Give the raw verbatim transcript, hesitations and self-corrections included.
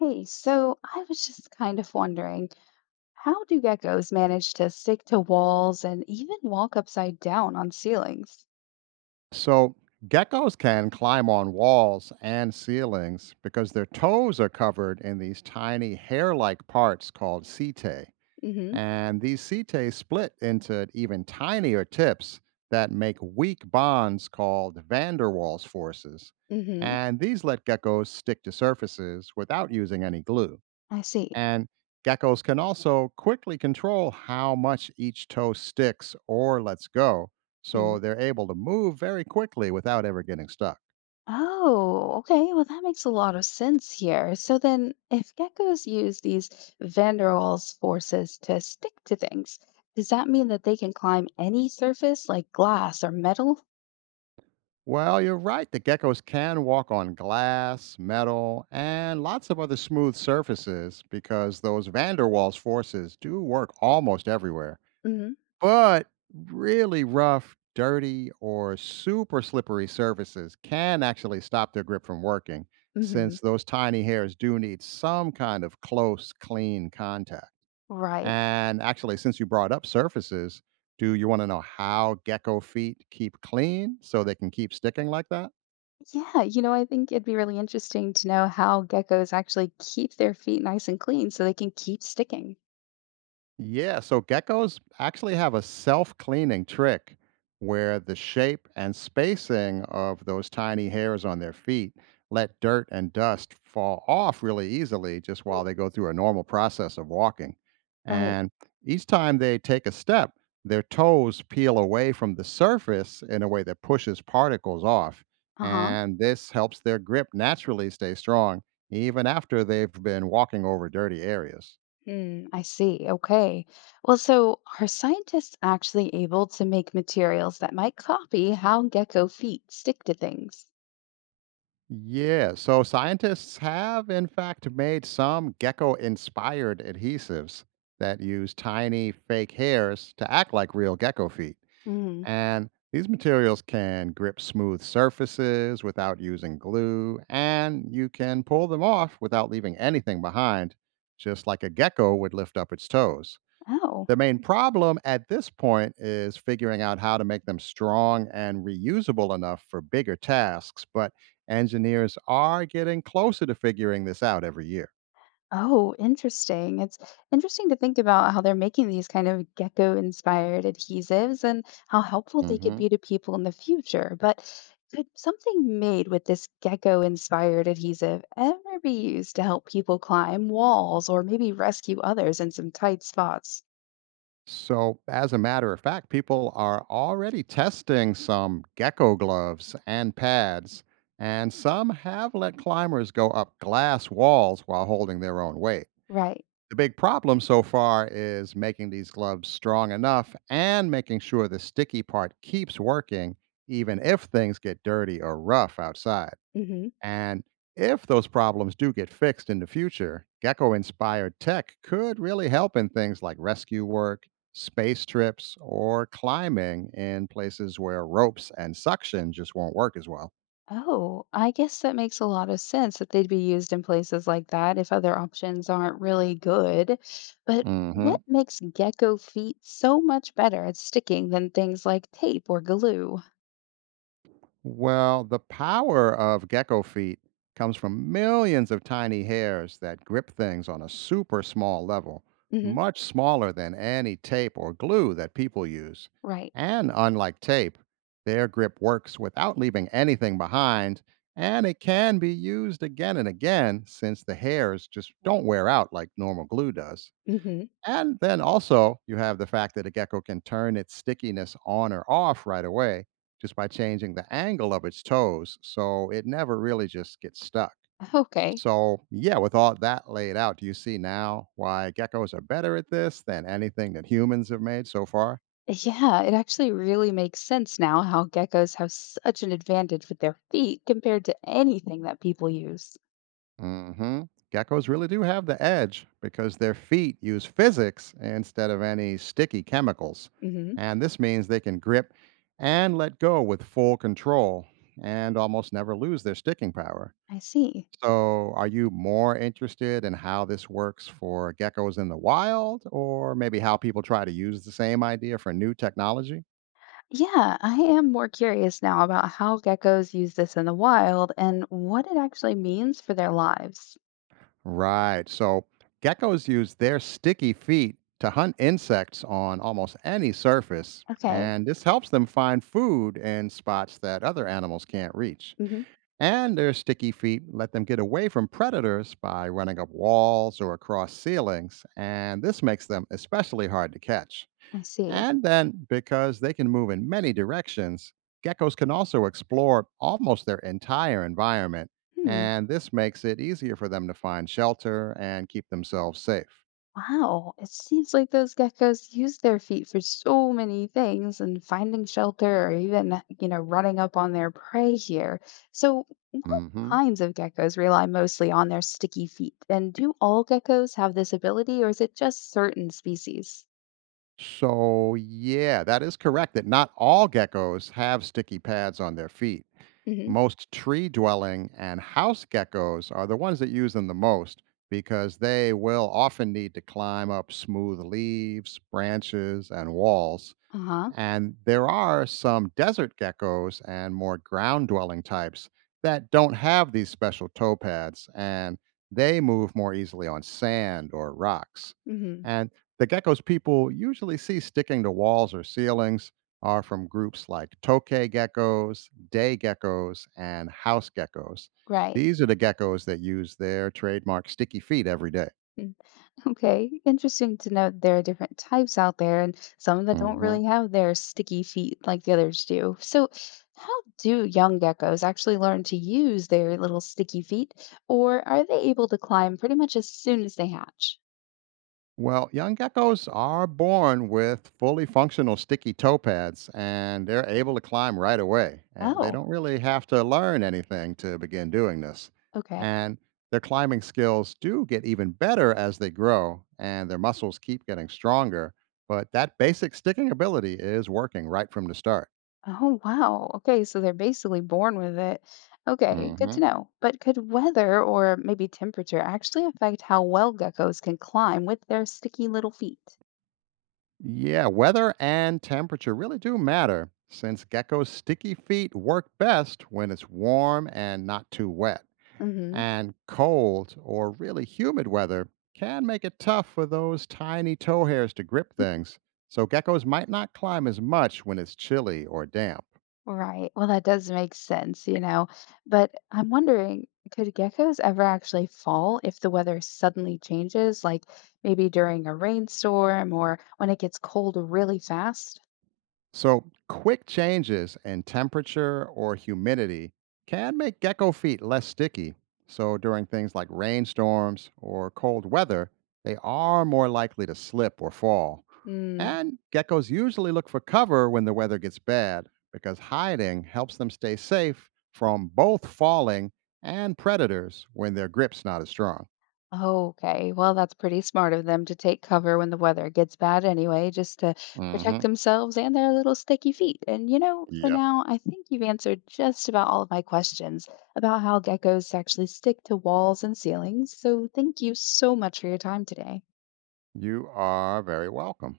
Hey, so I was just kind of wondering, how do geckos manage to stick to walls and even walk upside down on ceilings? So, geckos can climb on walls and ceilings because their toes are covered in these tiny hair like parts called setae. Mm-hmm. And these setae split into even tinier tips that make weak bonds called van der Waals forces. Mm-hmm. And these let geckos stick to surfaces without using any glue. I see. And geckos can also quickly control how much each toe sticks or lets go, so Hmm. they're able to move very quickly without ever getting stuck. Oh, okay. Well, that makes a lot of sense here. So then, if geckos use these van der Waals forces to stick to things, does that mean that they can climb any surface like glass or metal? Well, you're right. The geckos can walk on glass, metal, and lots of other smooth surfaces because those van der Waals forces do work almost everywhere. Hmm. But really rough, dirty, or super slippery surfaces can actually stop their grip from working, Hmm. since those tiny hairs do need some kind of close, clean contact. Right. And actually, since you brought up surfaces, do you want to know how gecko feet keep clean so they can keep sticking like that? Yeah, you know, I think it'd be really interesting to know how geckos actually keep their feet nice and clean so they can keep sticking. Yeah, so geckos actually have a self cleaning trick where the shape and spacing of those tiny hairs on their feet let dirt and dust fall off really easily just while they go through a normal process of walking. Right. And each time they take a step, their toes peel away from the surface in a way that pushes particles off. Uh-huh. And this helps their grip naturally stay strong even after they've been walking over dirty areas. Hmm, I see. Okay. Well, so are scientists actually able to make materials that might copy how gecko feet stick to things? Yeah, so scientists have, in fact, made some gecko inspired adhesives that use tiny fake hairs to act like real gecko feet. Hmm. And these materials can grip smooth surfaces without using glue, and you can pull them off without leaving anything behind, just like a gecko would lift up its toes. Oh. The main problem at this point is figuring out how to make them strong and reusable enough for bigger tasks, but engineers are getting closer to figuring this out every year. Oh, interesting. It's interesting to think about how they're making these kind of gecko-inspired adhesives and how helpful they could hmm be to people in the future. But could something made with this gecko-inspired adhesive ever be used to help people climb walls or maybe rescue others in some tight spots? So, as a matter of fact, people are already testing some gecko gloves and pads, and some have let climbers go up glass walls while holding their own weight. Right. The big problem so far is making these gloves strong enough and making sure the sticky part keeps working, even if things get dirty or rough outside. Hmm. And if those problems do get fixed in the future, gecko inspired tech could really help in things like rescue work, space trips, or climbing in places where ropes and suction just won't work as well. Oh, I guess that makes a lot of sense that they'd be used in places like that if other options aren't really good. But hmm what makes gecko feet so much better at sticking than things like tape or glue? Well, the power of gecko feet comes from millions of tiny hairs that grip things on a super small level, Hmm. much smaller than any tape or glue that people use. Right. And unlike tape, their grip works without leaving anything behind, and it can be used again and again since the hairs just don't wear out like normal glue does. Hmm. And then also, you have the fact that a gecko can turn its stickiness on or off right away just by changing the angle of its toes. So it never really just gets stuck. Okay. So, yeah, with all that laid out, do you see now why geckos are better at this than anything that humans have made so far? Yeah, it actually really makes sense now how geckos have such an advantage with their feet compared to anything that people use. hmm Geckos really do have the edge because their feet use physics instead of any sticky chemicals. Hmm. And this means they can grip and let go with full control and almost never lose their sticking power. I see. So, are you more interested in how this works for geckos in the wild, or maybe how people try to use the same idea for new technology? Yeah, I am more curious now about how geckos use this in the wild and what it actually means for their lives. Right. So geckos use their sticky feet to hunt insects on almost any surface, Okay. and this helps them find food in spots that other animals can't reach. Hmm. And their sticky feet let them get away from predators by running up walls or across ceilings, and this makes them especially hard to catch. I see. And then, because they can move in many directions, geckos can also explore almost their entire environment, Hmm. and this makes it easier for them to find shelter and keep themselves safe. Wow. It seems like those geckos use their feet for so many things and finding shelter or even, you know, running up on their prey here. So, what hmm kinds of geckos rely mostly on their sticky feet? And do all geckos have this ability or is it just certain species? So, yeah, that is correct that not all geckos have sticky pads on their feet. Hmm. Most tree dwelling and house geckos are the ones that use them the most because they will often need to climb up smooth leaves, branches, and walls. Uh huh. And there are some desert geckos and more ground dwelling types that don't have these special toe pads and they move more easily on sand or rocks. Hmm. And the geckos people usually see sticking to walls or ceilings are from groups like tokay geckos, day geckos, and house geckos. Right. These are the geckos that use their trademark sticky feet every day. Okay, interesting to know that there are different types out there and some that don't Mhm. really have their sticky feet like the others do. So, how do young geckos actually learn to use their little sticky feet, or are they able to climb pretty much as soon as they hatch? Well, young geckos are born with fully functional sticky toe pads and they're able to climb right away. Uh, They Oh, don't really have to learn anything to begin doing this. okay. And their climbing skills do get even better as they grow and their muscles keep getting stronger. But that basic sticking ability is working right from the start. Oh, wow. Okay, so they're basically born with it. Okay, good hmm to know. But could weather or maybe temperature actually affect how well geckos can climb with their sticky little feet? Yeah, weather and temperature really do matter since geckos' sticky feet work best when it's warm and not too wet. Mm-hmm. And cold or really humid weather can make it tough for those tiny toe hairs to grip things, so geckos might not climb as much when it's chilly or damp. Right. Well, that does make sense, you know. But I'm wondering, could geckos ever actually fall if the weather suddenly changes, like maybe during a rainstorm or when it gets cold really fast? So, quick changes in temperature or humidity can make gecko feet less sticky. So, during things like rainstorms or cold weather, they are more likely to slip or fall. And geckos usually look for cover when the weather gets bad because hiding helps them stay safe from both falling and predators when their grip's not as strong. Oh, okay, well, that's pretty smart of them to take cover when the weather gets bad anyway, just to protect Hmm. themselves and their little sticky feet. And you know, for Yep. now, I think you've answered just about all of my questions about how geckos actually stick to walls and ceilings. So thank you so much for your time today. You are very welcome.